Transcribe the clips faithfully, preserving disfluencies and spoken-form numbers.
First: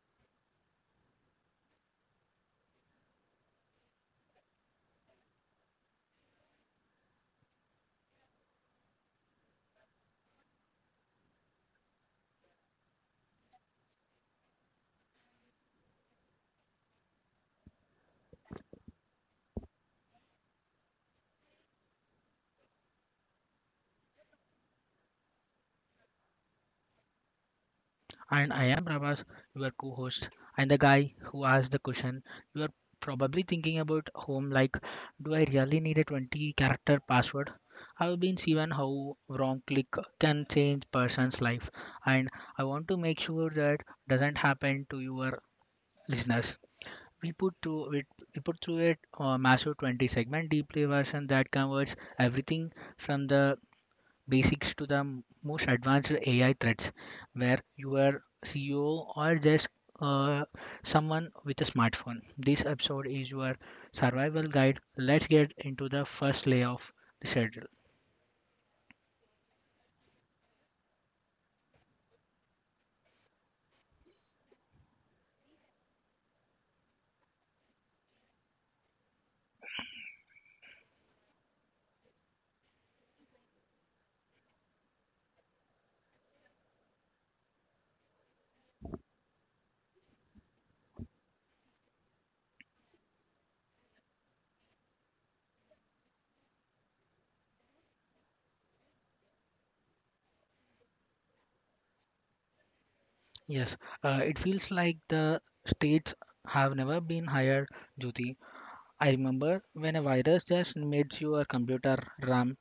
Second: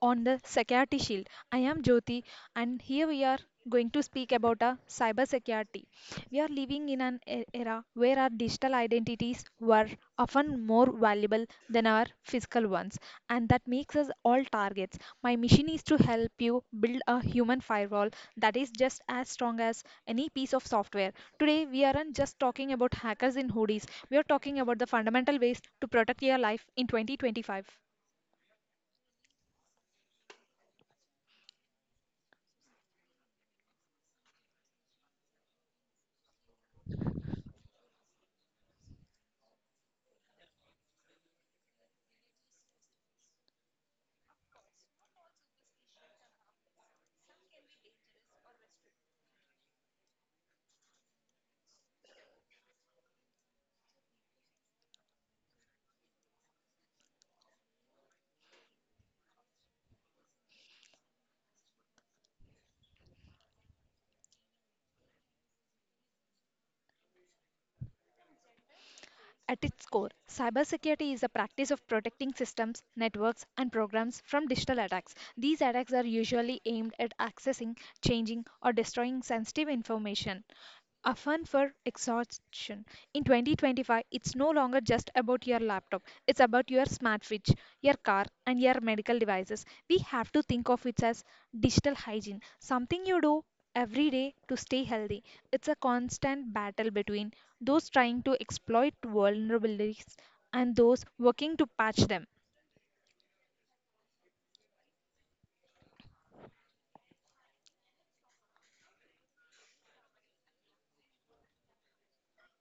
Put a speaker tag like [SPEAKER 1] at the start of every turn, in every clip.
[SPEAKER 1] on the security shield. I am Jyoti and here we are going to speak about a cyber security. We are living in an e- era where our digital identities were often more valuable than our physical ones, and that makes us all targets. My mission is to help you build a human firewall that is just as strong as any piece of software. Today, we aren't just talking about hackers in hoodies, we are talking about the fundamental ways to protect your life in twenty twenty-five.
[SPEAKER 2] And I am Prabhas, your co host, and the guy who asked the question. You are probably thinking about home like, do I really need a twenty character password? I've been seeing how wrong click can change person's life, and I want to make sure that doesn't happen to your listeners. We put to we, we put through it a massive twenty segment deep dive version that covers everything from the basics to the m- most advanced A I threats, where your C E O or just uh, someone with a smartphone. This episode is your survival guide. Let's get into the first layer of the schedule.
[SPEAKER 1] At its core, cybersecurity is the practice of protecting systems, networks, and programs from digital attacks. These attacks are usually aimed at accessing, changing, or destroying sensitive information often for exhaustion. In twenty twenty-five, it's no longer just about your laptop, it's about your smart fridge, your car, and your medical devices. We have to think of it as digital hygiene, something you do every day to stay healthy. It's a constant battle between those trying to exploit vulnerabilities and those working to patch them.
[SPEAKER 2] Yes, uh, it feels like the states have never been higher, Jyoti. I remember when a virus just made your computer RAM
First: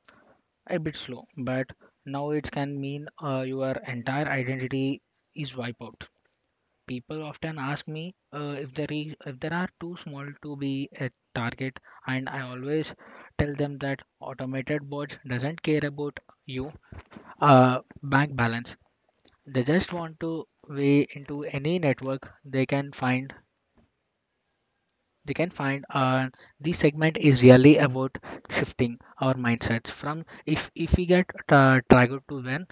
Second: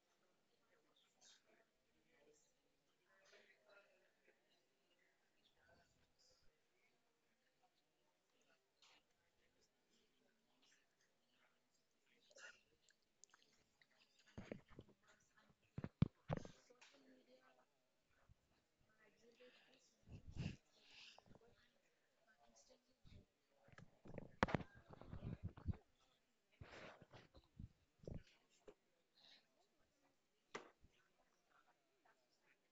[SPEAKER 2] a bit slow, but now it can mean uh, your entire identity is wiped out. People often ask me uh, if there is if there are too small to be a target, and I always tell them that automated bots doesn't care about you uh, bank balance. They just want to weigh into any network they can find. They can find. Uh, this segment is really about shifting our mindsets from if if we get uh, target to when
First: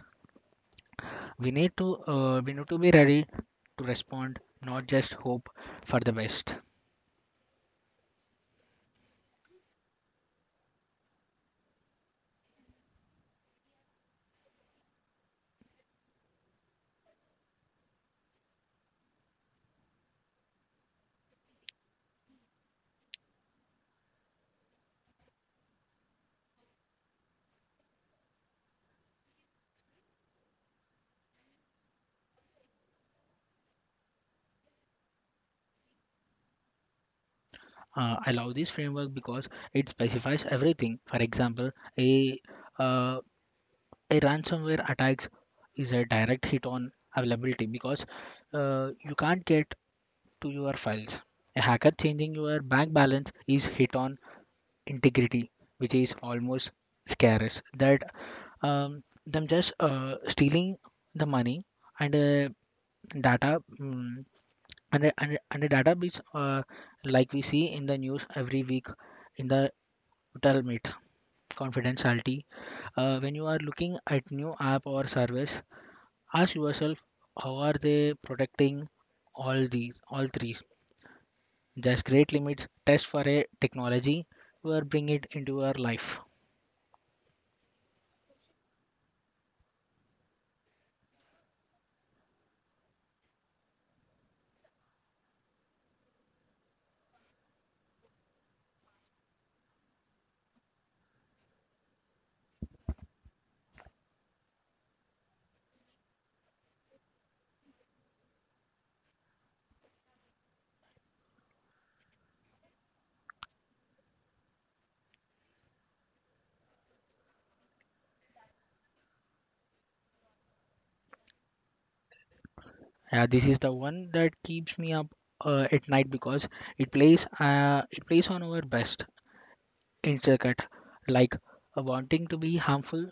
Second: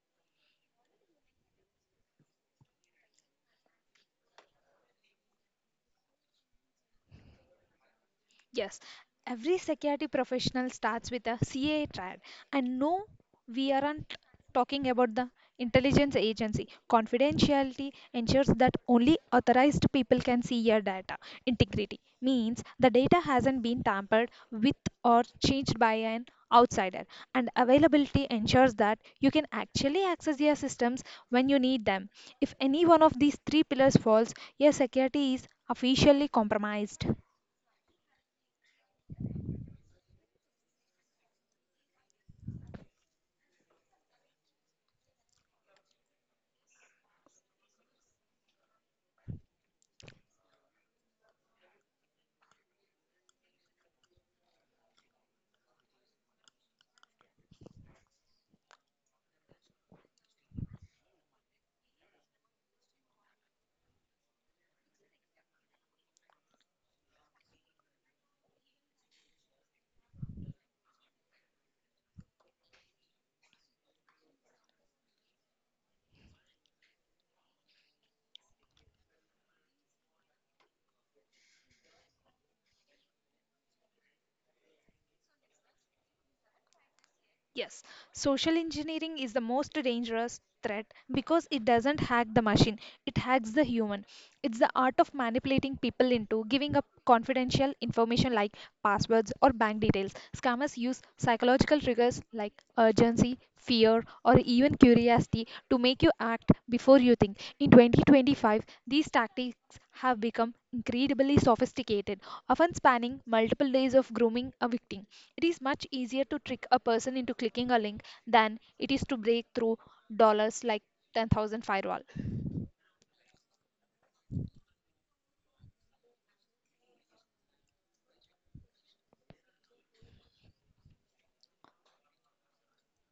[SPEAKER 2] we need to uh, we need to be ready to respond, not just hope for the best.
[SPEAKER 1] Yes, every security professional starts with a C A triad. And no, we aren't talking about the intelligence agency. Confidentiality ensures that only authorized people can see your data. Integrity means the data hasn't been tampered with or changed by an outsider. And availability ensures that you can actually access your systems when you need them. If any one of these three pillars falls, your security is officially compromised.
[SPEAKER 2] uh, I love this framework because it specifies everything. For example, a uh, a ransomware attack is a direct hit on availability because uh, you can't get to your files. A hacker changing your bank balance is hit on integrity, which is almost scarce. That um, them just uh, stealing the money and uh, data mm and a, and a, and a database uh, like we see in the news every week in the Tell me it, confidentiality. Uh, when you are looking at new app or service, ask yourself how are they protecting all these, all three. There's great limits. Test for a technology or bring it into your life.
[SPEAKER 1] Yes, social engineering is the most dangerous threat because it doesn't hack the machine, it hacks the human. It's the art of manipulating people into giving up confidential information like passwords or bank details. Scammers use psychological triggers like urgency, fear, or even curiosity to make you act before you think. In twenty twenty-five, these tactics have become incredibly sophisticated, often spanning multiple days of grooming a victim. It is much easier to trick a person into clicking a link than it is to break through dollars like ten thousand firewall.
[SPEAKER 2] Yeah, this is the one that keeps me up uh, at night because it plays uh, it plays on our best intricate like uh, wanting to be harmful.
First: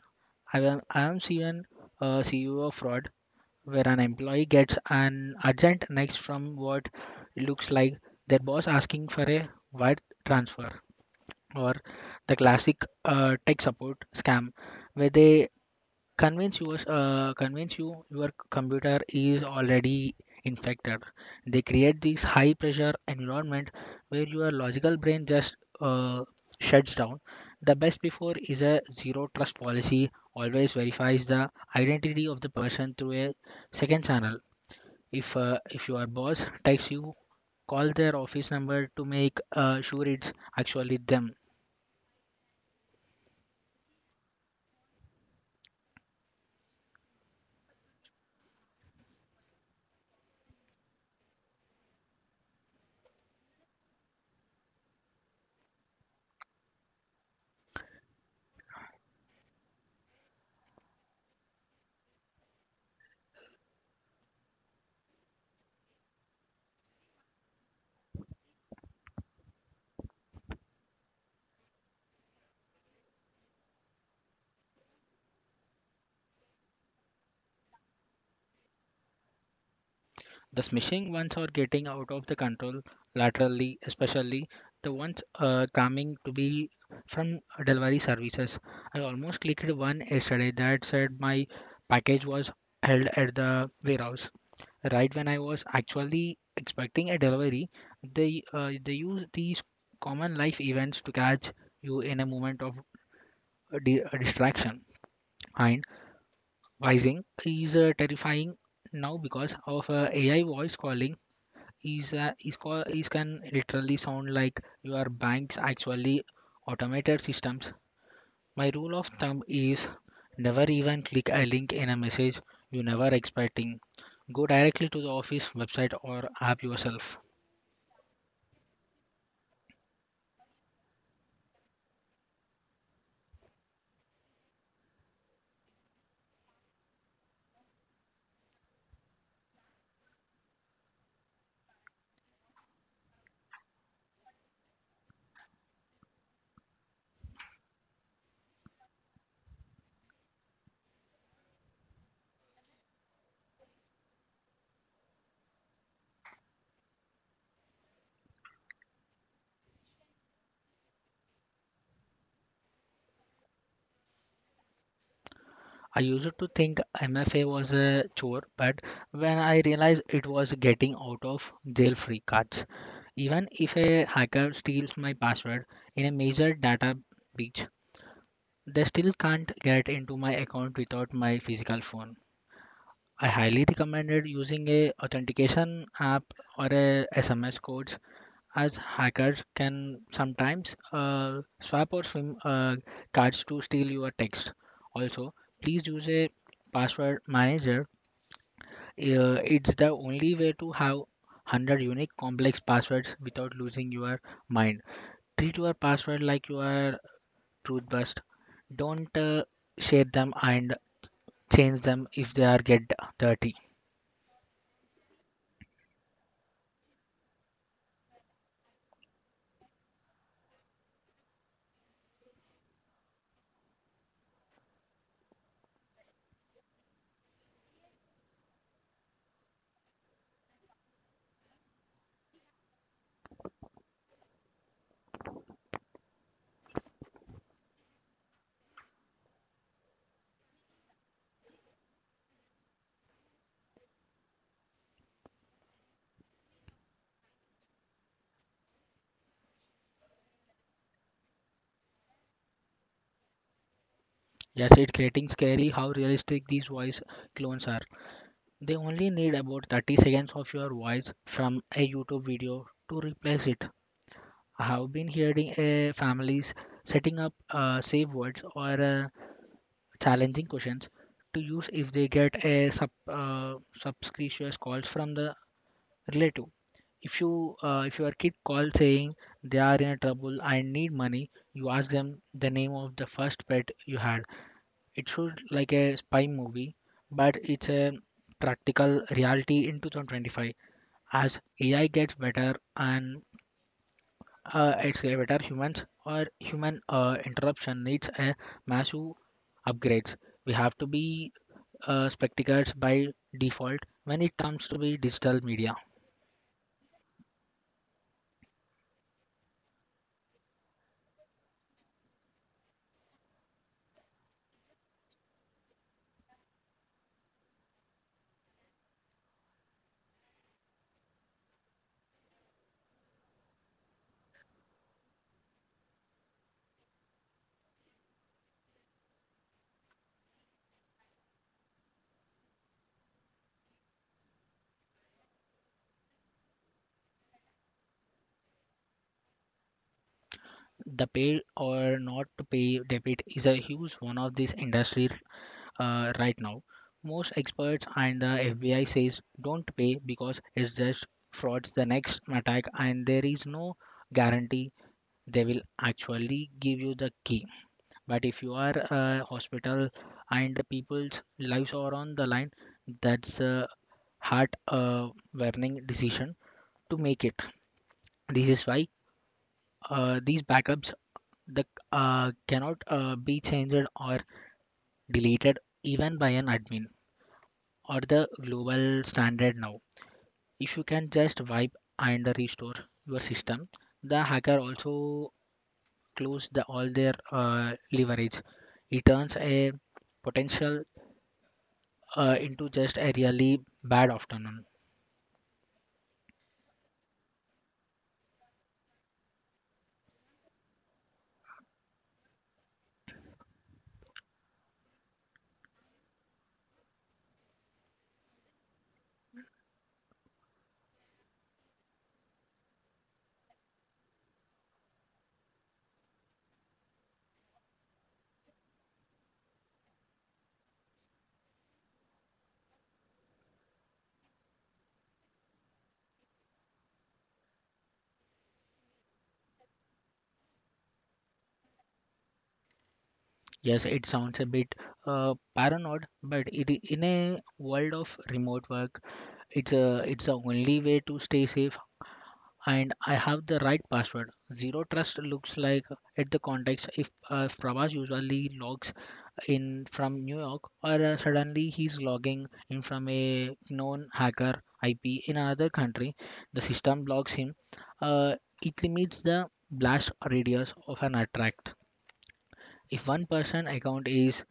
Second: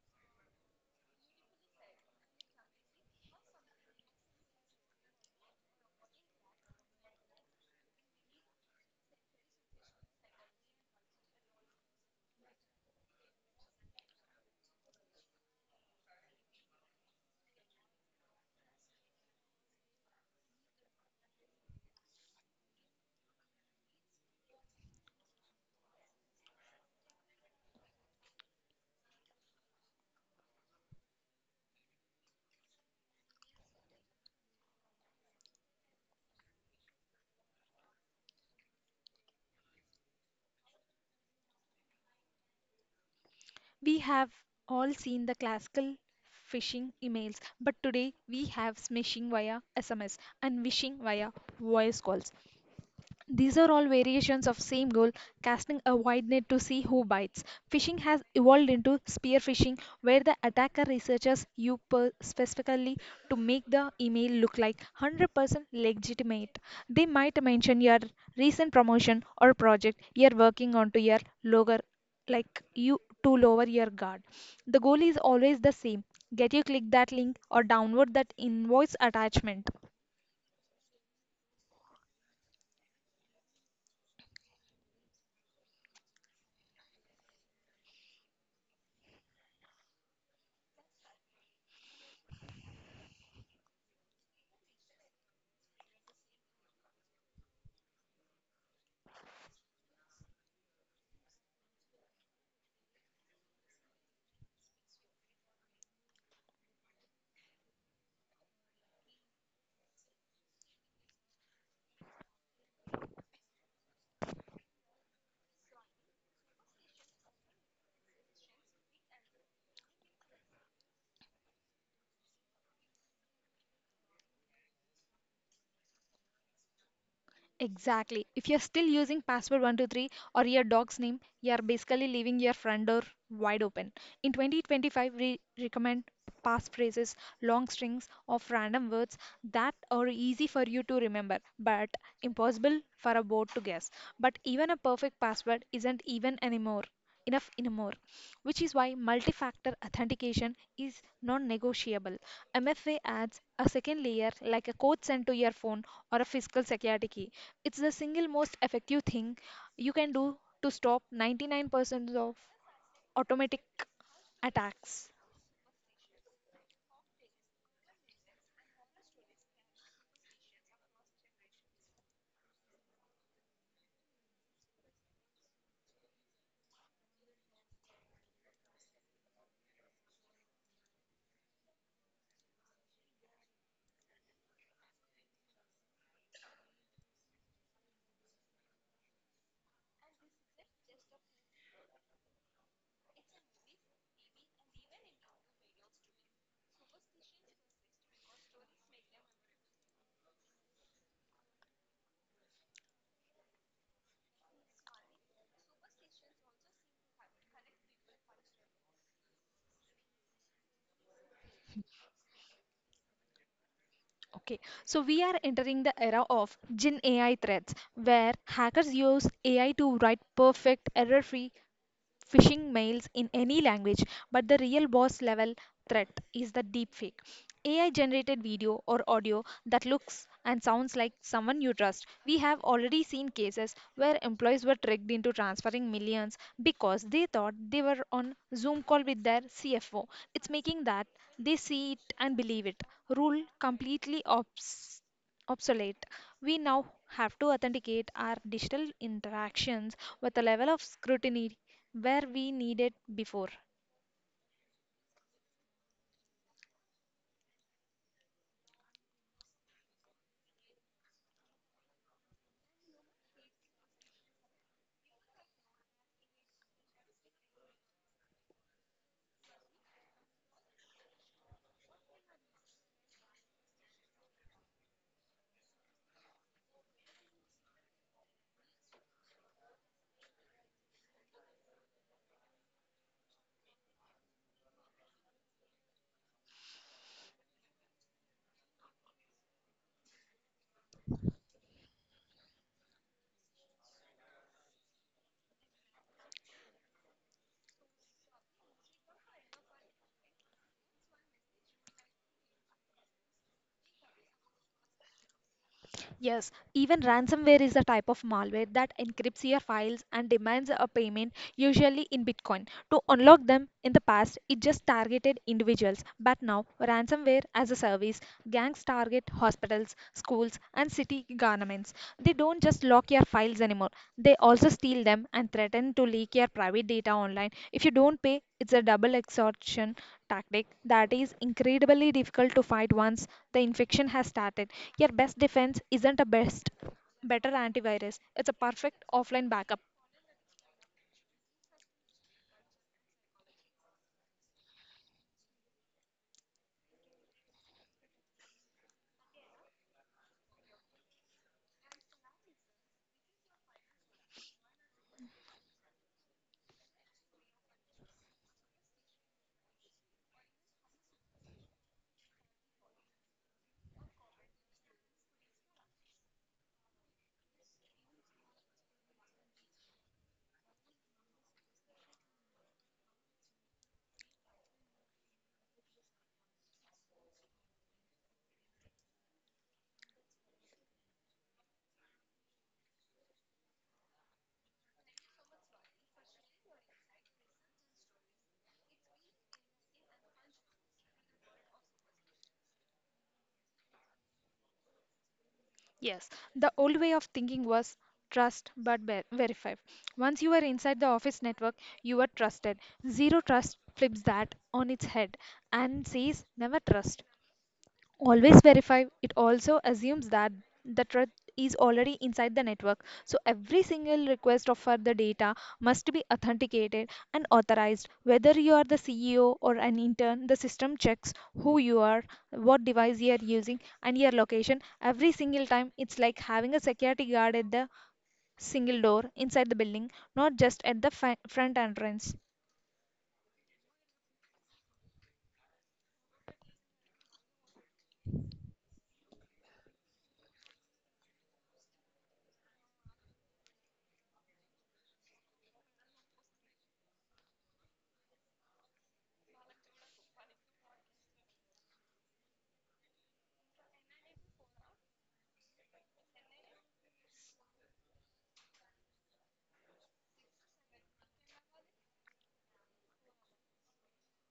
[SPEAKER 2] I am I am even uh, C E O of fraud where an employee gets an urgent next from what looks like their boss asking for a wire transfer, or the classic uh, tech support scam where they convince you uh, convince you your computer is already infected. They create this high pressure environment where your logical brain just uh, shuts down. The best before is a zero trust policy always verifies the identity of the person through a second channel if uh, if your boss texts you, call their office number to make uh, sure it's actually them.
[SPEAKER 1] We have all seen the classical phishing emails, but today we have smishing via S M S and wishing via voice calls. These are all variations of same goal, casting a wide net to see who bites. Fishing has evolved into spear fishing, where the attacker researches you per- specifically to make the email look like one hundred percent legitimate. They might mention your recent promotion or project you're working on to your lower like you to lower your guard. The goal is always the same. Get you click that link or download that invoice attachment.
[SPEAKER 2] The smishing ones are getting out of the control laterally, especially the ones uh, coming to be from delivery services. I almost clicked one yesterday that said my package was held at the warehouse. Right when I was actually expecting a delivery, they uh, they use these common life events to catch you in a moment of uh, di- distraction. And Vising is uh, terrifying now because of uh, A I voice calling. Is uh, is call is can literally sound like your bank's actually automated systems. My rule of thumb is never even click a link in a message you never expecting. Go directly to the office website or app yourself.
[SPEAKER 1] Exactly. If you're still using password one two three or your dog's name, you're basically leaving your front door wide open. In twenty twenty-five, we recommend passphrases, long strings of random words that are easy for you to remember, but impossible for a bot to guess. But even a perfect password isn't even anymore enough anymore, which is why multi-factor authentication is non-negotiable. M F A adds a second layer like a code sent to your phone or a physical security key. It's the single most effective thing you can do to stop ninety-nine percent of automatic attacks.
[SPEAKER 2] I used to think M F A was a chore, but when I realized it was getting out of jail free cards. Even if a hacker steals my password in a major data breach, they still can't get into my account without my physical phone. I highly recommended using a authentication app or a S M S codes as hackers can sometimes uh, swap or swim uh, cards to steal your text. Also, please use a password manager. Uh, it's the only way to have one hundred unique complex passwords without losing your mind. Treat your password like you are toothbrush, don't uh, share them and change them if they are get dirty.
[SPEAKER 1] Okay, so we are entering the era of Gen A I threats where hackers use A I to write perfect, error free phishing mails in any language, but the real boss level threat is the deepfake. A I generated video or audio that looks and sounds like someone you trust. We have already seen cases where employees were tricked into transferring millions because they thought they were on Zoom call with their C F O. It's making that they see it and believe it rule completely obsolete obsolete. We now have to authenticate our digital interactions with a level of scrutiny where we needed before.
[SPEAKER 2] Yes, it's getting scary how realistic these voice clones are. They only need about thirty seconds of your voice from a YouTube video to replace it. I have been hearing uh, families setting up uh, safe words or uh, challenging questions to use if they get a sub uh, subscription calls from the relative. If you uh, if your kid calls saying they are in trouble and need money, you ask them the name of the first pet you had. It should like a spy movie, but it's a practical reality in twenty twenty-five. As AI gets better and uh, it's a better humans or human uh, interruption needs a massive upgrades. We have to be uh, spectacles by default when it comes to be digital media.
[SPEAKER 1] Yes, even ransomware is a type of malware that encrypts your files and demands a payment, usually in Bitcoin. To unlock them in the past, it just targeted individuals, but now ransomware as a service, gangs target hospitals, schools, and city governments. They don't just lock your files anymore, they also steal them and threaten to leak your private data online if you don't pay it's a double exhaustion tactic that is incredibly difficult to fight once the infection has started. Your best defense isn't a best better antivirus. It's a perfect offline backup.
[SPEAKER 2] The pay or not to pay debate is a huge one of this industry uh, right now. Most experts and the F B I says don't pay because it's just frauds the next attack and there is no guarantee they will actually give you the key. But if you are a hospital and the people's lives are on the line, that's a heart uh, warning decision to make it. This is why uh, these backups that uh, cannot uh, be changed or deleted even by an admin or the global standard now. If you can just wipe and restore your system, the hacker also close the, all their uh, leverage. It turns a potential uh, into just a really bad afternoon.
[SPEAKER 1] Yes, the old way of thinking was trust but ver- verify. Once you are inside the office network, you are trusted. Zero trust flips that on its head and says never trust. Always verify it also assumes that the truth is already inside the network so every single request of for the data must be authenticated and authorized whether you are the ceo or an intern the system checks who you are what device you are using and your location every single time it's like having a security guard at the single door inside the building not just at the fi- front entrance.
[SPEAKER 2] Yes, it sounds a bit uh, paranoid, but it, in a world of remote work, it's a it's the only way to stay safe and I have the right password. Zero Trust looks like at the context if, uh, if Prabhas usually logs in from New York or uh, suddenly he's logging in from a known hacker I P in another country, the system blocks him. Uh, it limits the blast radius of an attack. If one person account is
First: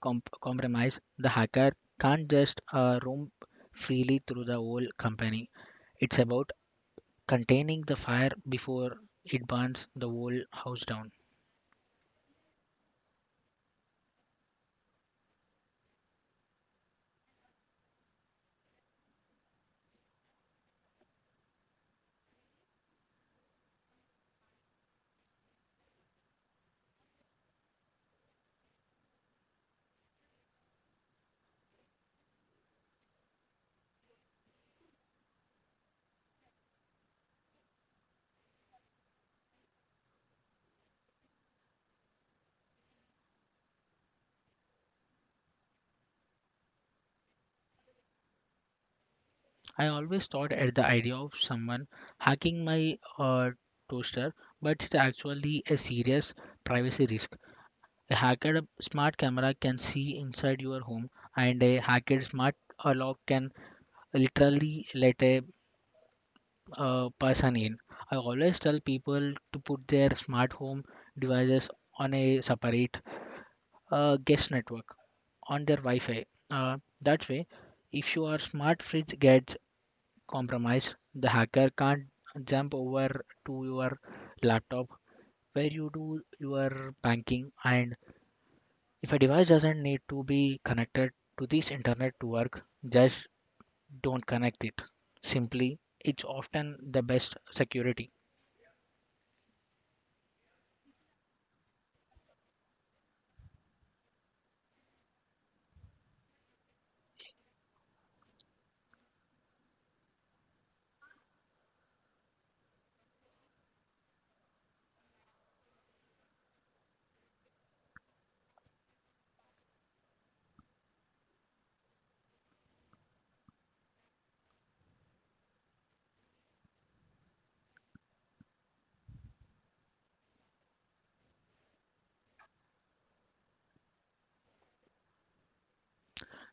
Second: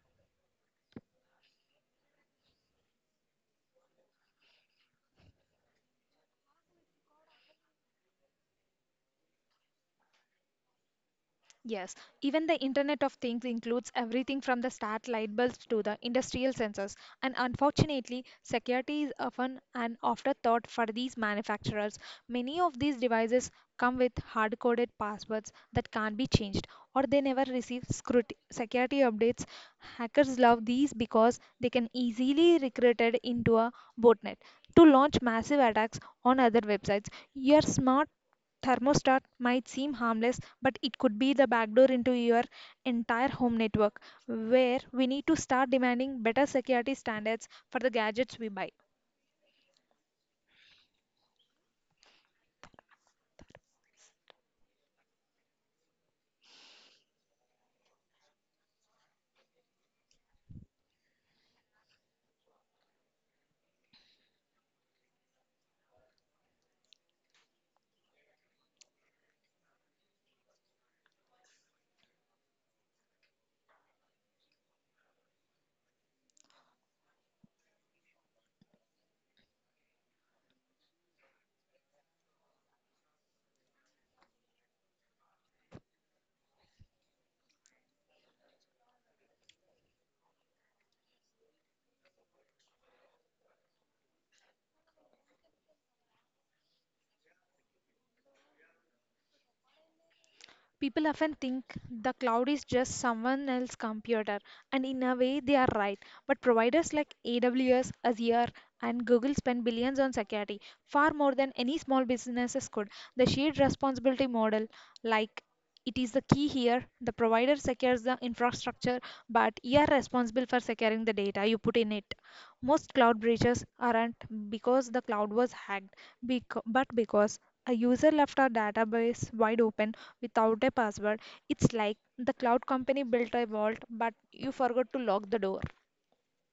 [SPEAKER 2] comp- compromised, the hacker can't just uh, roam freely through the whole company. It's about containing the fire before it burns the whole house down.
[SPEAKER 1] Yes, even the Internet of Things includes everything from the start light bulbs to the industrial sensors. And unfortunately, security is often an afterthought for these manufacturers. Many of these devices come with hard coded passwords that can't be changed, or they never receive scruti- security updates. Hackers love these because they can easily recruited into a botnet to launch massive attacks on other websites. Your smart thermostat might seem harmless, but it could be the backdoor into your entire home network, where we need to start demanding better security standards for the gadgets we buy.
[SPEAKER 2] I always thought at the idea of someone hacking my uh, toaster, but it's actually a serious privacy risk. A hacked smart camera can see inside your home, and a hacked smart uh, lock can literally let a uh, person in. I always tell people to put their smart home devices on a separate uh, guest network on their Wi-Fi. Uh, that way, if your smart fridge gets compromised, the hacker can't jump over to your laptop where you do your banking. And if a device doesn't need to be connected to this internet to work, just don't connect it. Simply, it's often the best security.
[SPEAKER 1] People often think the cloud is just someone else's computer, and in a way they are right. But providers like A W S, Azure, and Google spend billions on security, far more than any small businesses could. The shared responsibility model, like it is the key here. The provider secures the infrastructure, but you are responsible for securing the data you put in it. Most cloud breaches aren't because the cloud was hacked, bec- but because a user left our database wide open without a password. It's like the cloud company built a vault, but you forgot to lock the door.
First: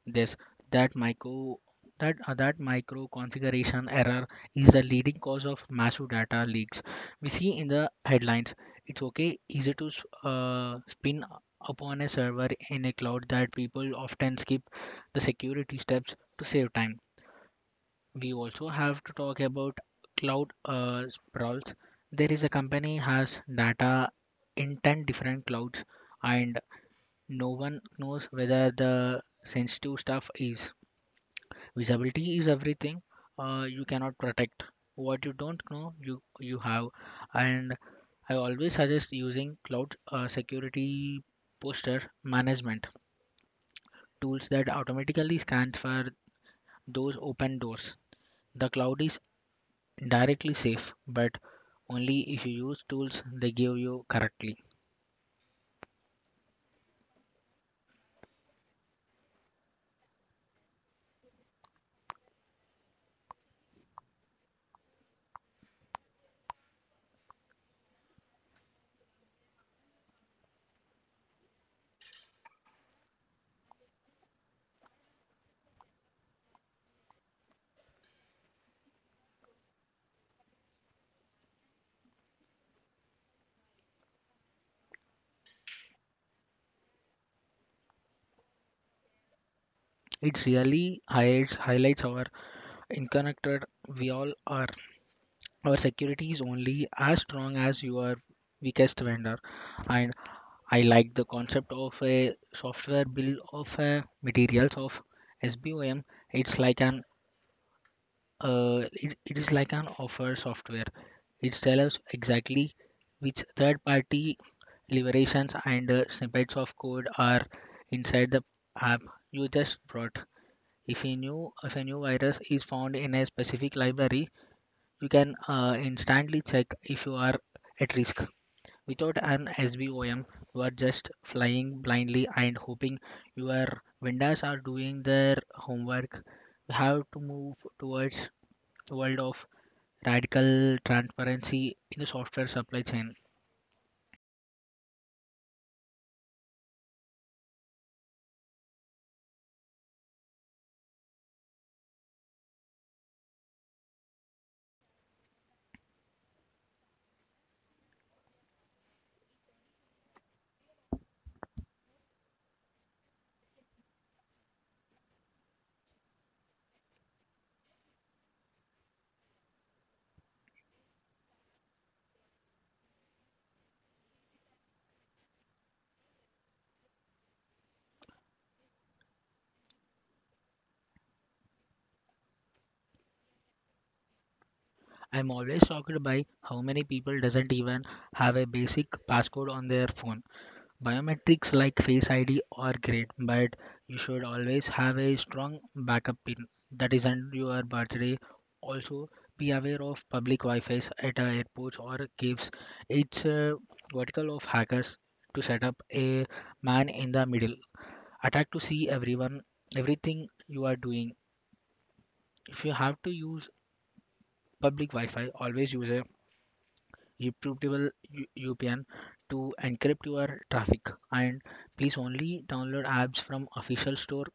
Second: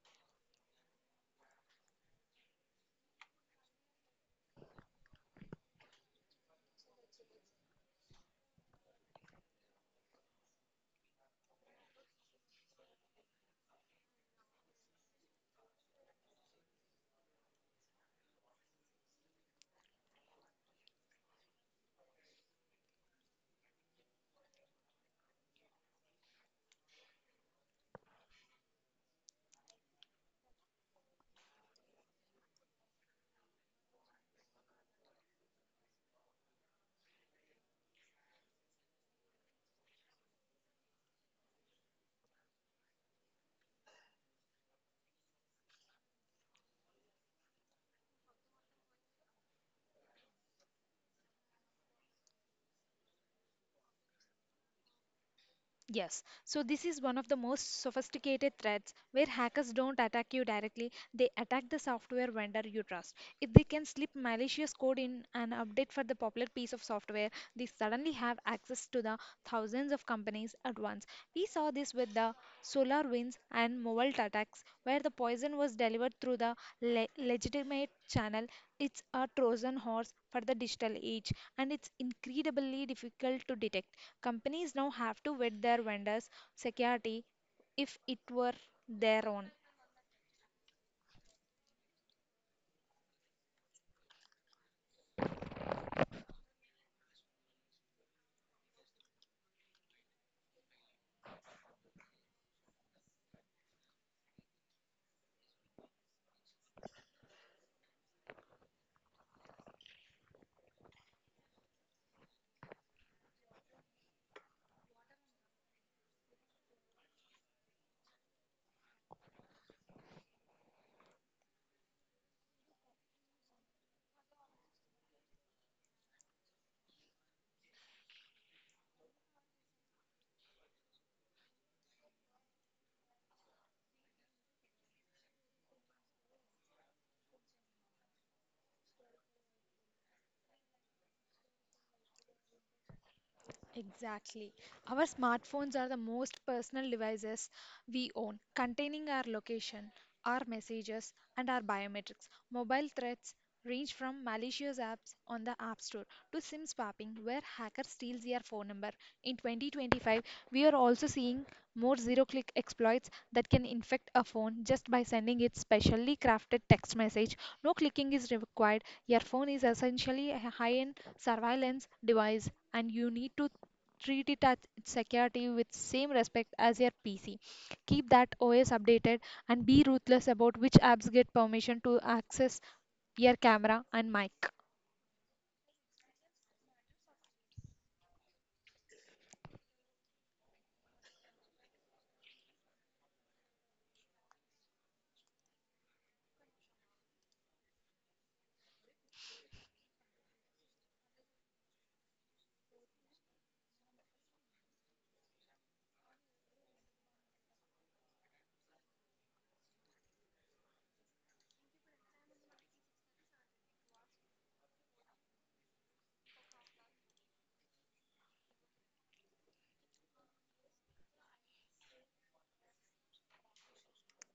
[SPEAKER 2] This that micro that uh, that micro configuration error is the leading cause of massive data leaks. We see in the headlines. It's okay easy to s- uh, spin upon a server in a cloud that people often skip the security steps to save time. We also have to talk about cloud uh, sprawls. There is a company has data in ten different clouds and no one knows whether the sensitive stuff is. Visibility is everything. Uh, you cannot protect what you don't know. You you have, and I always suggest using cloud uh, security posture management tools that automatically scans for those open doors. The cloud is directly safe, but only if you use tools they give you correctly.
[SPEAKER 1] Yes, so this is one of the most sophisticated threats where hackers don't attack you directly, they attack the software vendor you trust. If they can slip malicious code in an update for the popular piece of software, they suddenly have access to the thousands of companies at once. We saw this with the SolarWinds and Mobile attacks, where the poison was delivered through the le- legitimate channel. It's a Trojan horse for the digital age, and it's incredibly difficult to detect. Companies now have to vet their vendors' security if it were their own.
[SPEAKER 2] It really highlights highlights our interconnected we all are. Our security is only as strong as your weakest vendor, and I like the concept of a software bill of uh, materials of S B O M. It's like an uh, it, it is like an offer software. It tells us exactly which third-party liberations and uh, snippets of code are inside the app you just brought. If a new if a new virus is found in a specific library, you can uh, instantly check if you are at risk. Without an S B O M, you are just flying blindly and hoping your vendors are doing their homework. We have to move towards a world of radical transparency in the software supply chain.
[SPEAKER 1] Exactly. Our smartphones are the most personal devices we own, containing our location, our messages, and our biometrics. Mobile threats range from malicious apps on the App Store to SIM swapping, where hackers steals your phone number. In twenty twenty-five, we are also seeing more zero-click exploits that can infect a phone just by sending its specially crafted text message. No clicking is required. Your phone is essentially a high-end surveillance device, and you need to treat it as its security with same respect as your P C. Keep that O S updated and be ruthless about which apps get permission to access your camera and mic.
[SPEAKER 2] I'm always shocked by how many people doesn't even have a basic passcode on their phone. Biometrics like Face I D are great, but you should always have a strong backup pin that isn't your birthday. Also, be aware of public Wi-Fi at uh, airports or caves. It's a vertical of hackers to set up a man in the middle attack to see everyone, everything you are doing. If you have to use public Wi-Fi, always use a YouTube V P N to encrypt your traffic. And please only download apps from official store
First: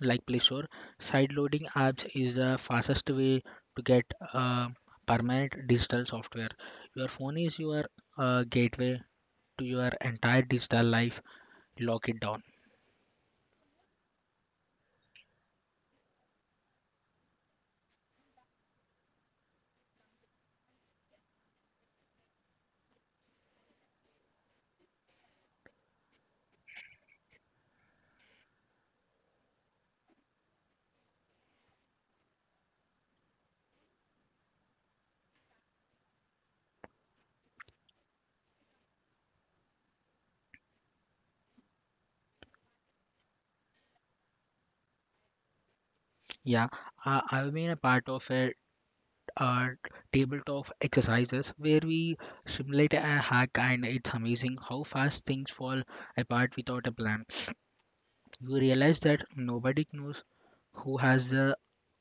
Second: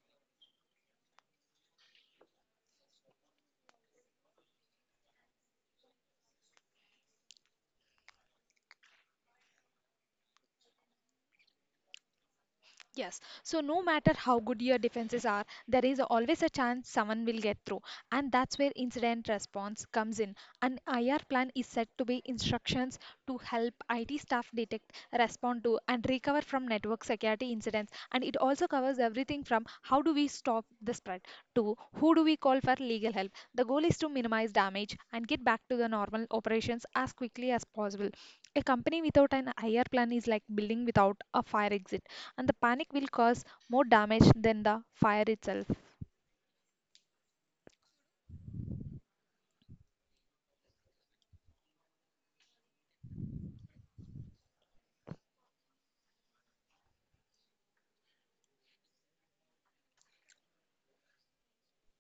[SPEAKER 2] like Play Store. Sideloading apps is the fastest way to get uh, permanent digital software. Your phone is your uh, gateway to your entire digital life. Lock it down.
[SPEAKER 1] Yes, so no matter how good your defenses are, there is always a chance someone will get through, and that's where incident response comes in. An I R plan is said to be instructions to help I T staff detect, respond to, and recover from network security incidents. And it also covers everything from how do we stop the spread to who do we call for legal help. The goal is to minimize damage and get back to the normal operations as quickly as possible. A company without an I R plan is like building without a fire exit and the panic will cause more damage than the fire itself.
[SPEAKER 2] Yeah, I, I've been a part of a uh, tabletop exercises where we simulate a hack, and it's amazing how fast things fall apart without a plan. You realize that nobody knows who has the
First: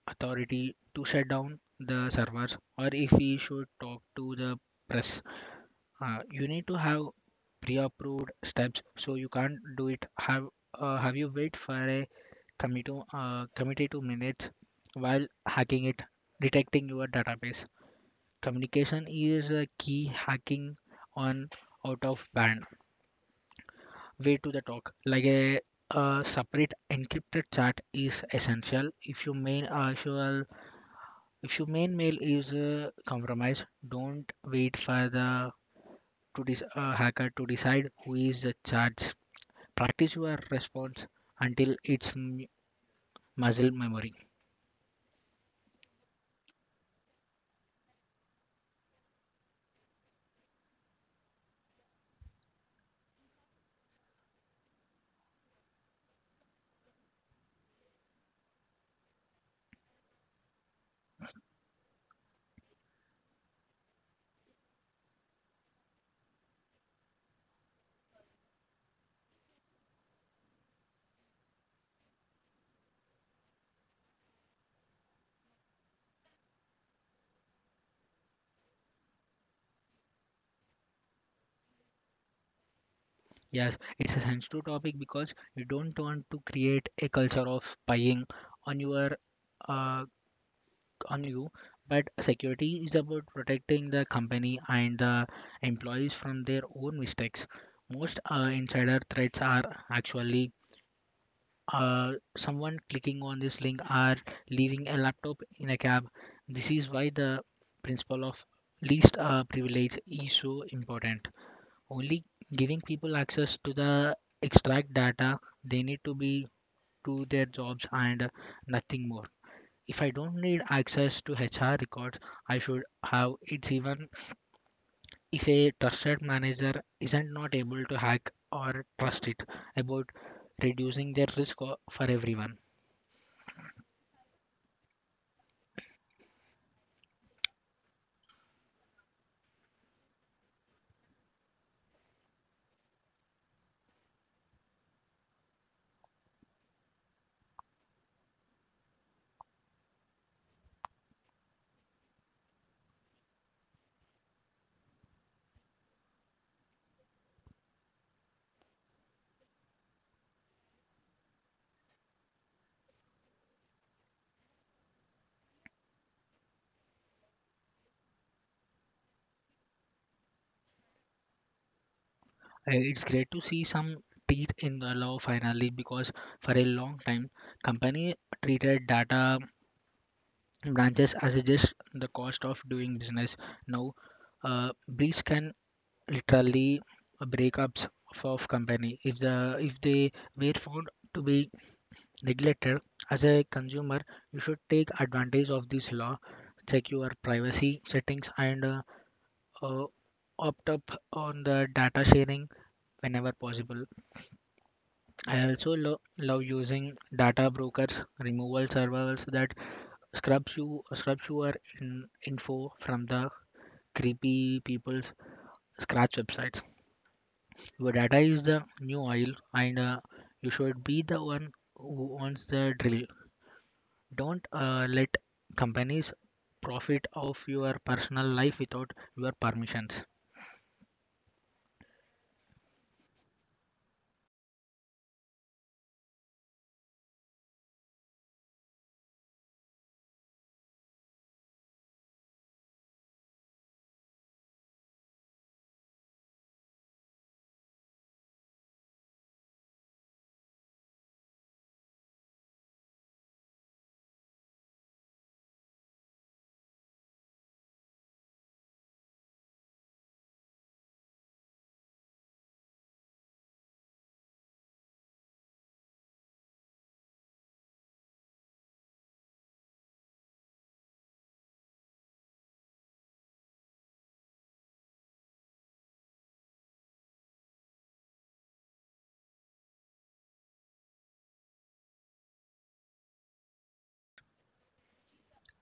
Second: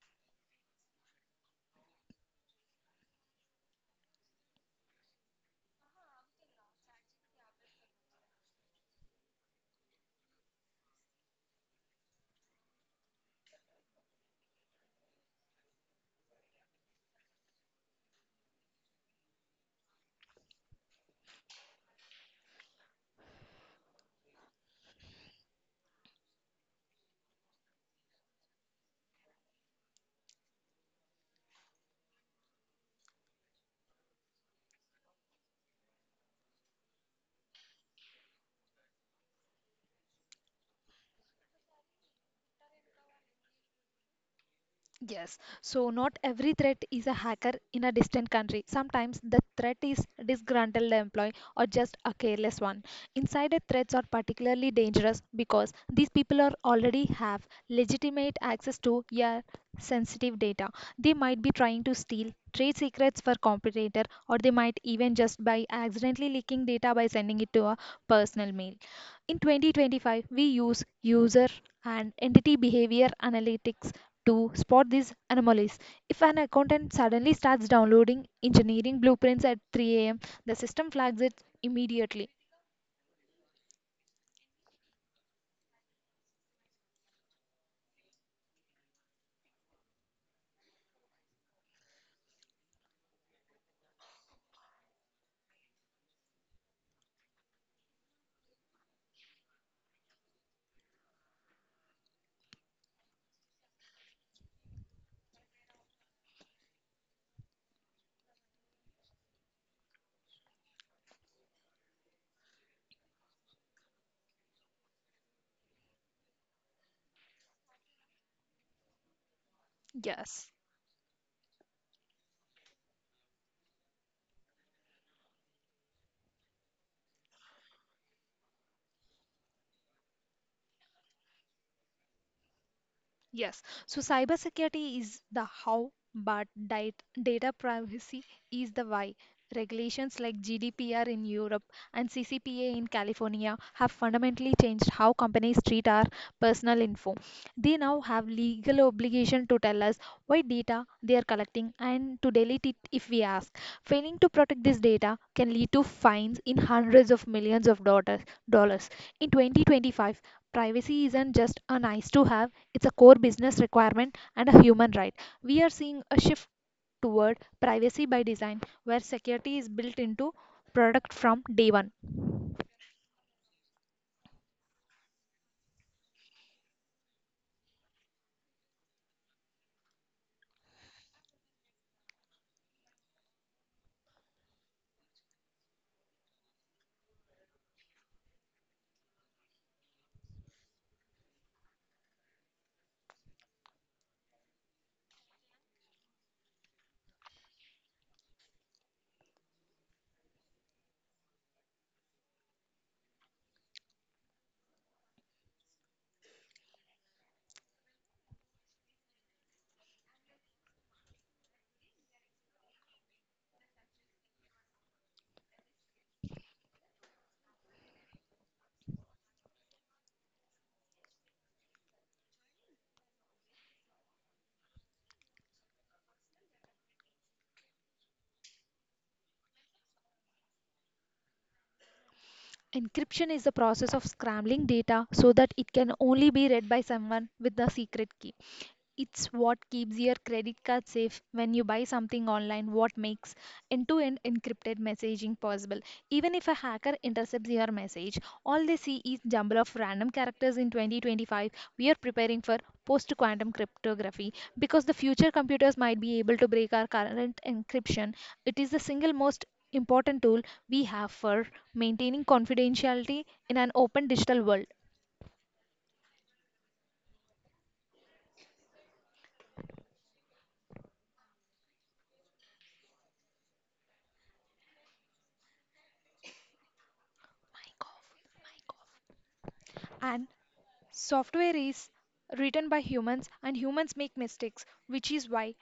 [SPEAKER 2] authority to shut down the servers or if we should talk to the press. Uh, you need to have pre-approved steps, so you can't do it. Have uh, have you wait for a committee to, uh, committee to minutes while hacking it, detecting your database? Communication is a key hacking on out of band way to the talk. Like a, a separate encrypted chat is essential. If your main uh, if your if your main mail is uh, compromised, don't wait for the to this uh, hacker to decide who is the charge. Practice your response until it's m- muscle memory.
[SPEAKER 1] Yes, so not every threat is a hacker in a distant country. Sometimes the threat is disgruntled employee or just a careless one. Insider threats are particularly dangerous because these people are already have legitimate access to your sensitive data. They might be trying to steal trade secrets for competitor or they might even just by accidentally leaking data by sending it to a personal mail. In twenty twenty-five, we use user and entity behavior analytics to spot these anomalies. If an accountant suddenly starts downloading engineering blueprints at three a m, the system flags it immediately.
[SPEAKER 2] Yes, it's a sensitive topic because you don't want to create a culture of spying on your uh, on you, but security is about protecting the company and the employees from their own mistakes. Most uh, insider threats are actually uh, someone clicking on this link or leaving a laptop in a cab. This is why the principle of least uh, privilege is so important, only giving people access to the extract data they need to be to their jobs and nothing more. If I don't
[SPEAKER 1] Yes.
[SPEAKER 2] need access to H R records, I should have it, even if a trusted manager isn't not able to hack or trust it, about reducing their risk o- for everyone.
[SPEAKER 1] Yes, so cybersecurity is the how, but dat- data privacy is the why. Regulations like G D P R in Europe and C C P A in California have fundamentally changed how companies treat our personal info. They now have legal obligation to tell us what data they are collecting and to delete it if we ask. Failing to protect this data can lead to fines in hundreds of millions of dollars. dollars. In twenty twenty-five, privacy isn't just a nice to have, it's a core business requirement and a human right. We are seeing a shift toward privacy by design, where security is built into product from day one.
[SPEAKER 2] Uh, It's great to see some teeth in the law finally, because for a long time company treated data branches as a just the cost of doing business. Now uh, breach can literally breakups of company if the if they were found to be neglected. As a consumer, you should take advantage of this law, check your privacy settings, and uh, uh, opt up on the data sharing whenever possible. I also lo- love using data brokers, removal servers that scrubs you scrubs your in- info from the creepy people's scratch websites. Your data is the new oil, and uh, you should be the one who owns the drill. Don't uh, let companies profit of your personal life without your permissions.
[SPEAKER 1] Encryption is the process of scrambling data so that it can only be read by someone with the secret key. It's what keeps your credit card safe when you buy something online, what makes end to end encrypted messaging possible. Even if a hacker intercepts your message, all they see is jumble of random characters. In twenty twenty-five, we are preparing for post quantum cryptography, because the future computers might be able to break our current encryption. It is the single most important tool we have for maintaining confidentiality in an open digital world. Mic off, mic off. And Software is written by humans, and humans make mistakes, which is why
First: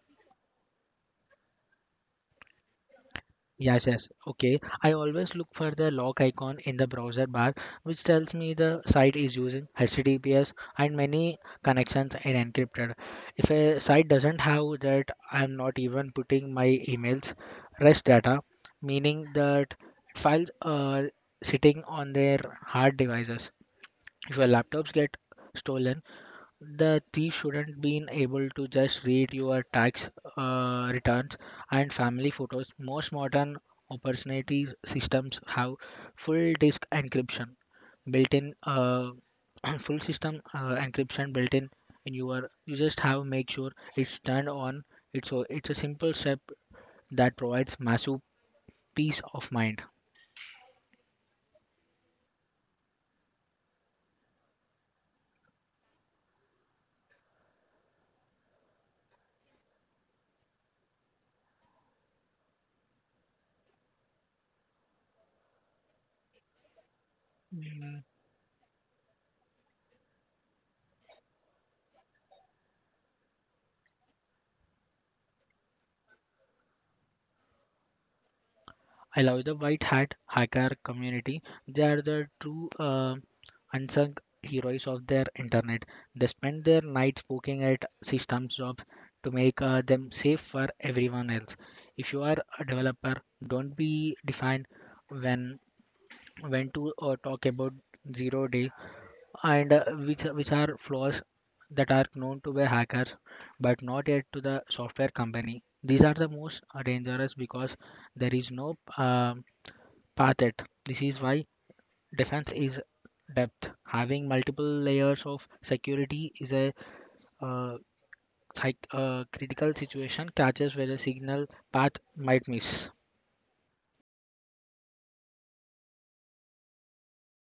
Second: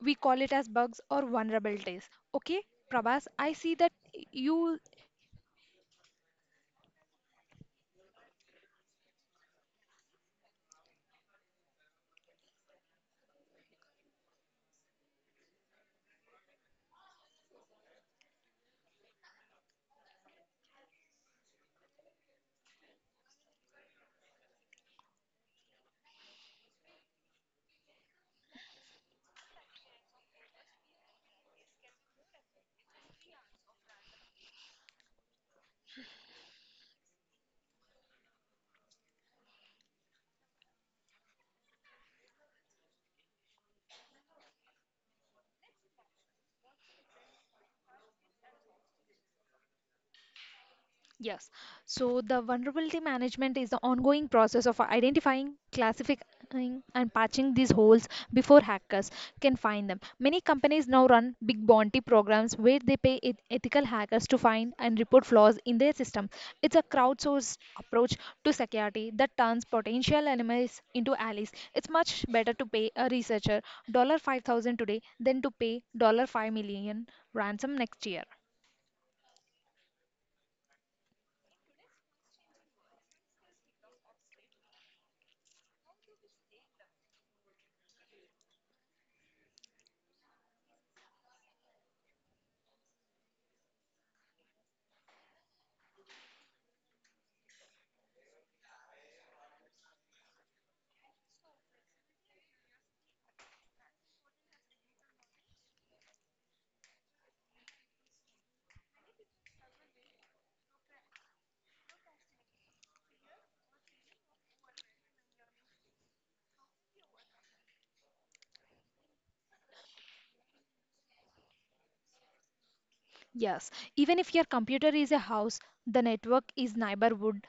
[SPEAKER 1] we call it as bugs or vulnerabilities. Okay, Prabhas, I see
[SPEAKER 2] Yes,
[SPEAKER 1] that
[SPEAKER 2] yes. Okay.
[SPEAKER 1] you.
[SPEAKER 2] I always look for the lock icon in the browser bar, which tells me the site is using H T T P S and many connections are encrypted. If a site doesn't have that, I'm not even putting my emails, rest data, meaning that files are sitting on their hard devices. If your laptops get stolen, the thief shouldn't be able to just read your tax uh, returns and family photos. Most modern opportunity systems have full disk encryption built-in, uh, full system uh, encryption built-in in in your. You just have make sure it's turned on. It's a, it's a simple step that provides massive peace of mind.
[SPEAKER 1] Yes. So the vulnerability management is the ongoing process of identifying, classifying, and patching these holes before hackers can find them. Many companies now run big bounty programs where they pay eth- ethical hackers to find and report flaws in their system. It's a crowdsourced
[SPEAKER 2] Mm,
[SPEAKER 1] approach to security that turns potential enemies into allies. It's much better to pay a researcher five thousand dollars today than to pay five million dollars ransom next year.
[SPEAKER 2] I love the white hat hacker community. They are the true uh, unsung heroes of their internet. They spend their nights poking at systems jobs to make uh, them safe for everyone else. If you are a developer, don't be defined when when to uh, talk about zero day and uh, which which are flaws that are known to be hackers but not yet to the software company. These are the most uh, dangerous because there is no um path yet. This is why defense is depth. Having multiple layers of security is a uh, psych- uh, critical situation catches where a signal path might miss.
[SPEAKER 1] Yes, even if your computer is a house, the network is neighborhood.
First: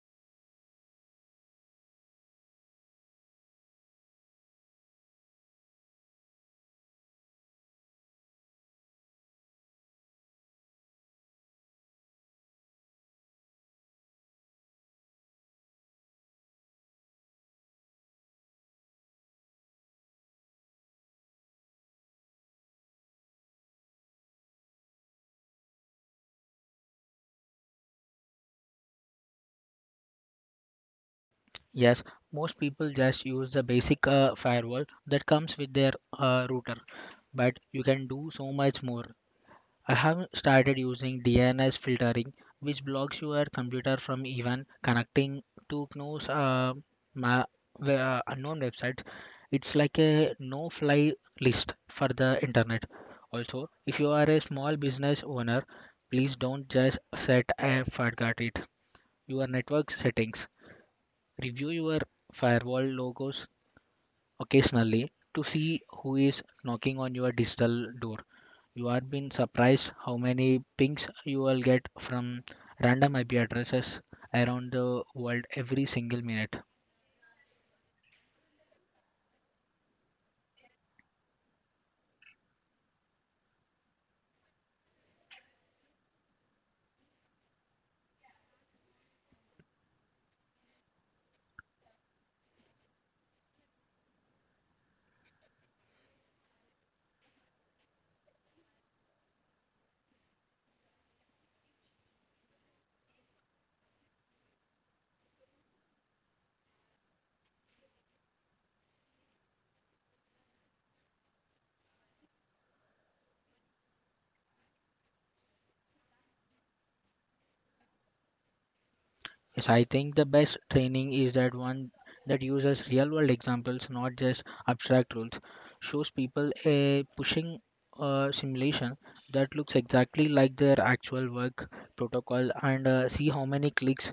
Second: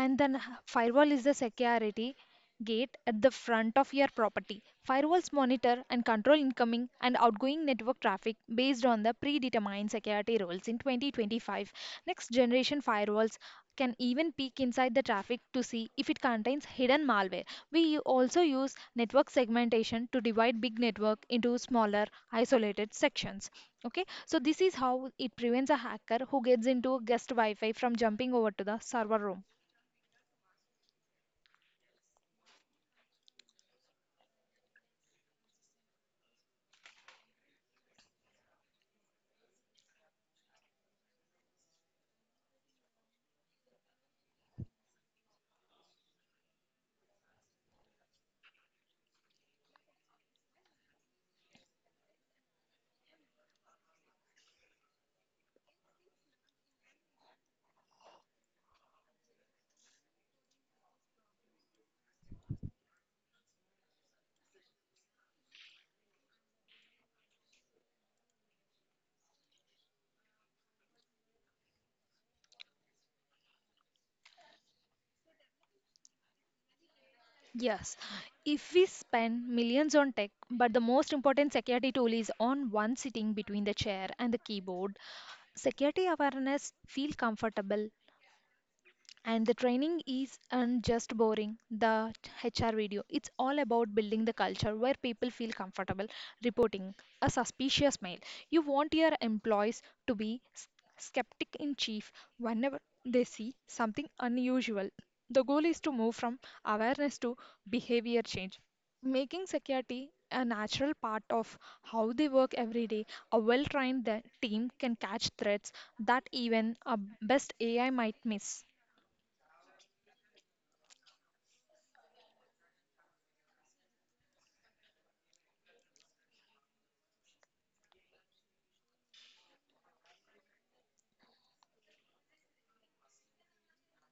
[SPEAKER 1] And then h- firewall is the security gate at the front of your property. Firewalls monitor and control incoming and outgoing network traffic based on the predetermined security rules. In twenty twenty-five, next generation firewalls can even peek inside the traffic to see if it contains hidden malware. We also use network segmentation to divide big network into smaller isolated sections. Okay, so this is how it prevents a hacker who gets into guest Wi-Fi from jumping over to the server room.
[SPEAKER 2] Yes, most people just use the basic uh, firewall that comes with their uh, router, but you can do so much more. I have started using D N S filtering, which blocks your computer from even connecting to knows uh, ma- we- uh, unknown websites. It's like a no-fly list for the internet. Also, if you are a small business owner, please don't just set a forgot it. Your network settings. Review your firewall logos occasionally to see who is knocking on your digital door. You are been surprised how many pings you will get from random I P addresses around the world every single minute.
[SPEAKER 1] Yes, if we spend millions on tech, but the most important security tool is on one sitting between the chair and the keyboard. Security awareness feel comfortable, and the training is and just boring the hr video. It's all about building the culture where people feel comfortable reporting a suspicious mail. You want your employees to be s- skeptic in chief whenever they see something unusual. The goal is to move from awareness to behavior change, making security a natural part of how they work every day. A well trained team can catch threats that even a best ai might miss.
[SPEAKER 2] Yes, I think the best training is that one that uses real world examples, not just abstract rules. Shows people a pushing uh, simulation that looks exactly like their actual work protocol and uh, see how many clicks.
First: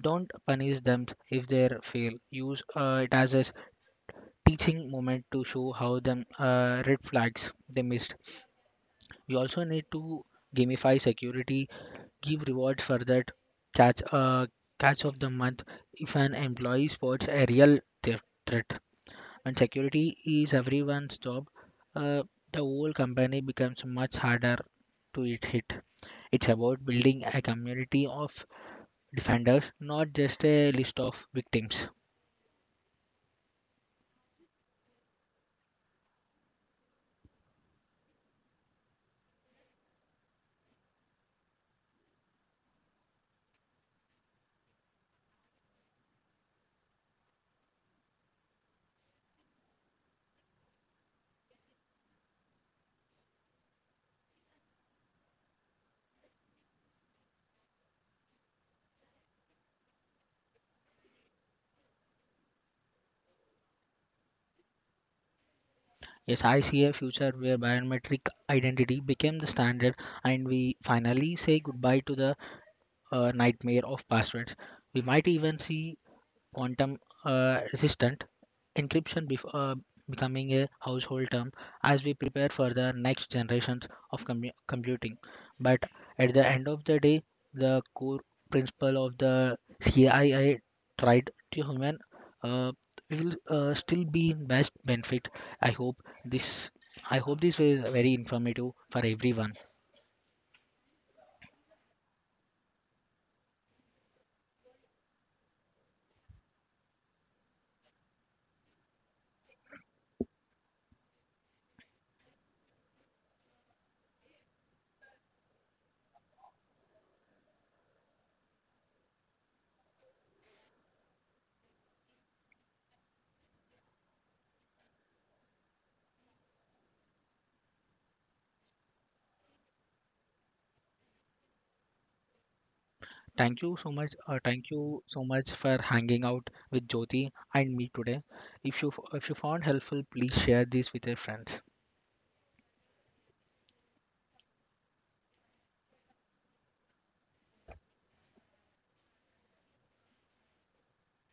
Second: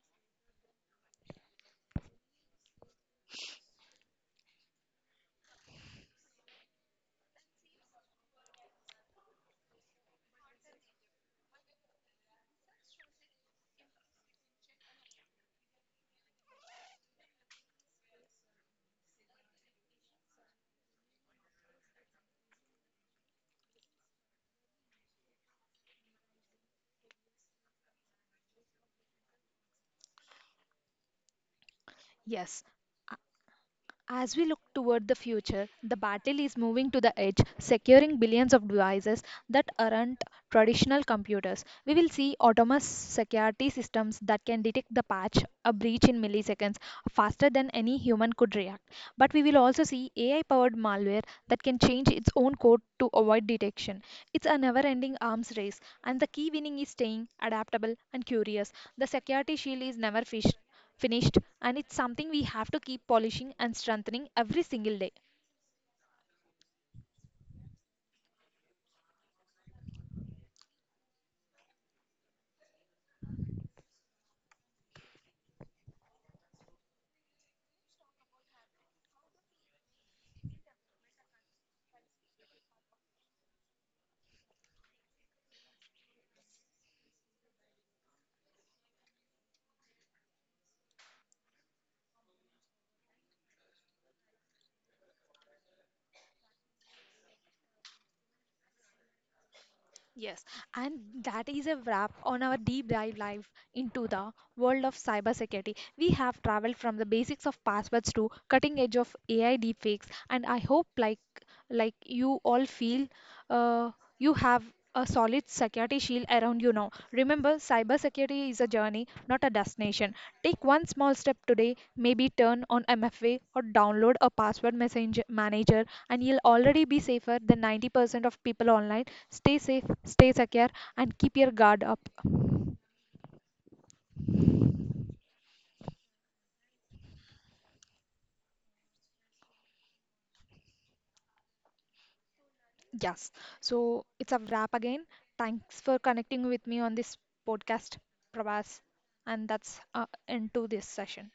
[SPEAKER 2] Don't punish them if they fail. Use uh, it as a teaching moment to show how them uh, red flags they missed. We also need to gamify security, give rewards for that catch uh, catch of the month if an employee spots a real theft threat. When security is everyone's job, Uh, the whole company becomes much harder to it hit. It's about building a community of defenders, not just a list of victims.
[SPEAKER 1] Yes. A- As we look toward the future, the battle is moving to the edge, securing billions of devices that aren't traditional computers. We will see autonomous security systems that can detect the patch, a breach in milliseconds, faster than any human could react. But we will also see A I powered malware that can change its own code to avoid detection. It's a never ending arms race, and the key winning is staying adaptable and curious. The security shield is never finished finished, and it's something we have to keep polishing and strengthening every single day.
[SPEAKER 2] Yes, I see a future where biometric identity became the standard and we finally say goodbye to the uh, nightmare of passwords. We might even see quantum uh, resistant encryption bef- uh, becoming a household term as we prepare for the next generations of commu- computing, but at the end of the day, the core principle of the cii tried to human uh, will uh, still be best benefit. I hope this i hope this was very informative for everyone.
[SPEAKER 1] Yes, and that is a wrap on our deep dive live into the world of cybersecurity. We have traveled from the basics of passwords to cutting edge of A I deepfakes, and I hope like like you all feel, uh, you have a solid security shield around you now. Remember, cybersecurity is a journey, not a destination. Take one small step today, maybe turn on M F A or download a password messenger manager, and you'll already be safer than ninety percent of people online. Stay safe, stay secure, and keep your guard up.
[SPEAKER 2] Thank you so much. Uh, thank you so much for hanging out with Jyoti and me today. If you f- if you found helpful, please share this with your friends.
[SPEAKER 1] Yes. So it's a wrap again. Thanks for connecting with me on this podcast, Prabhas. And that's uh, end to this session.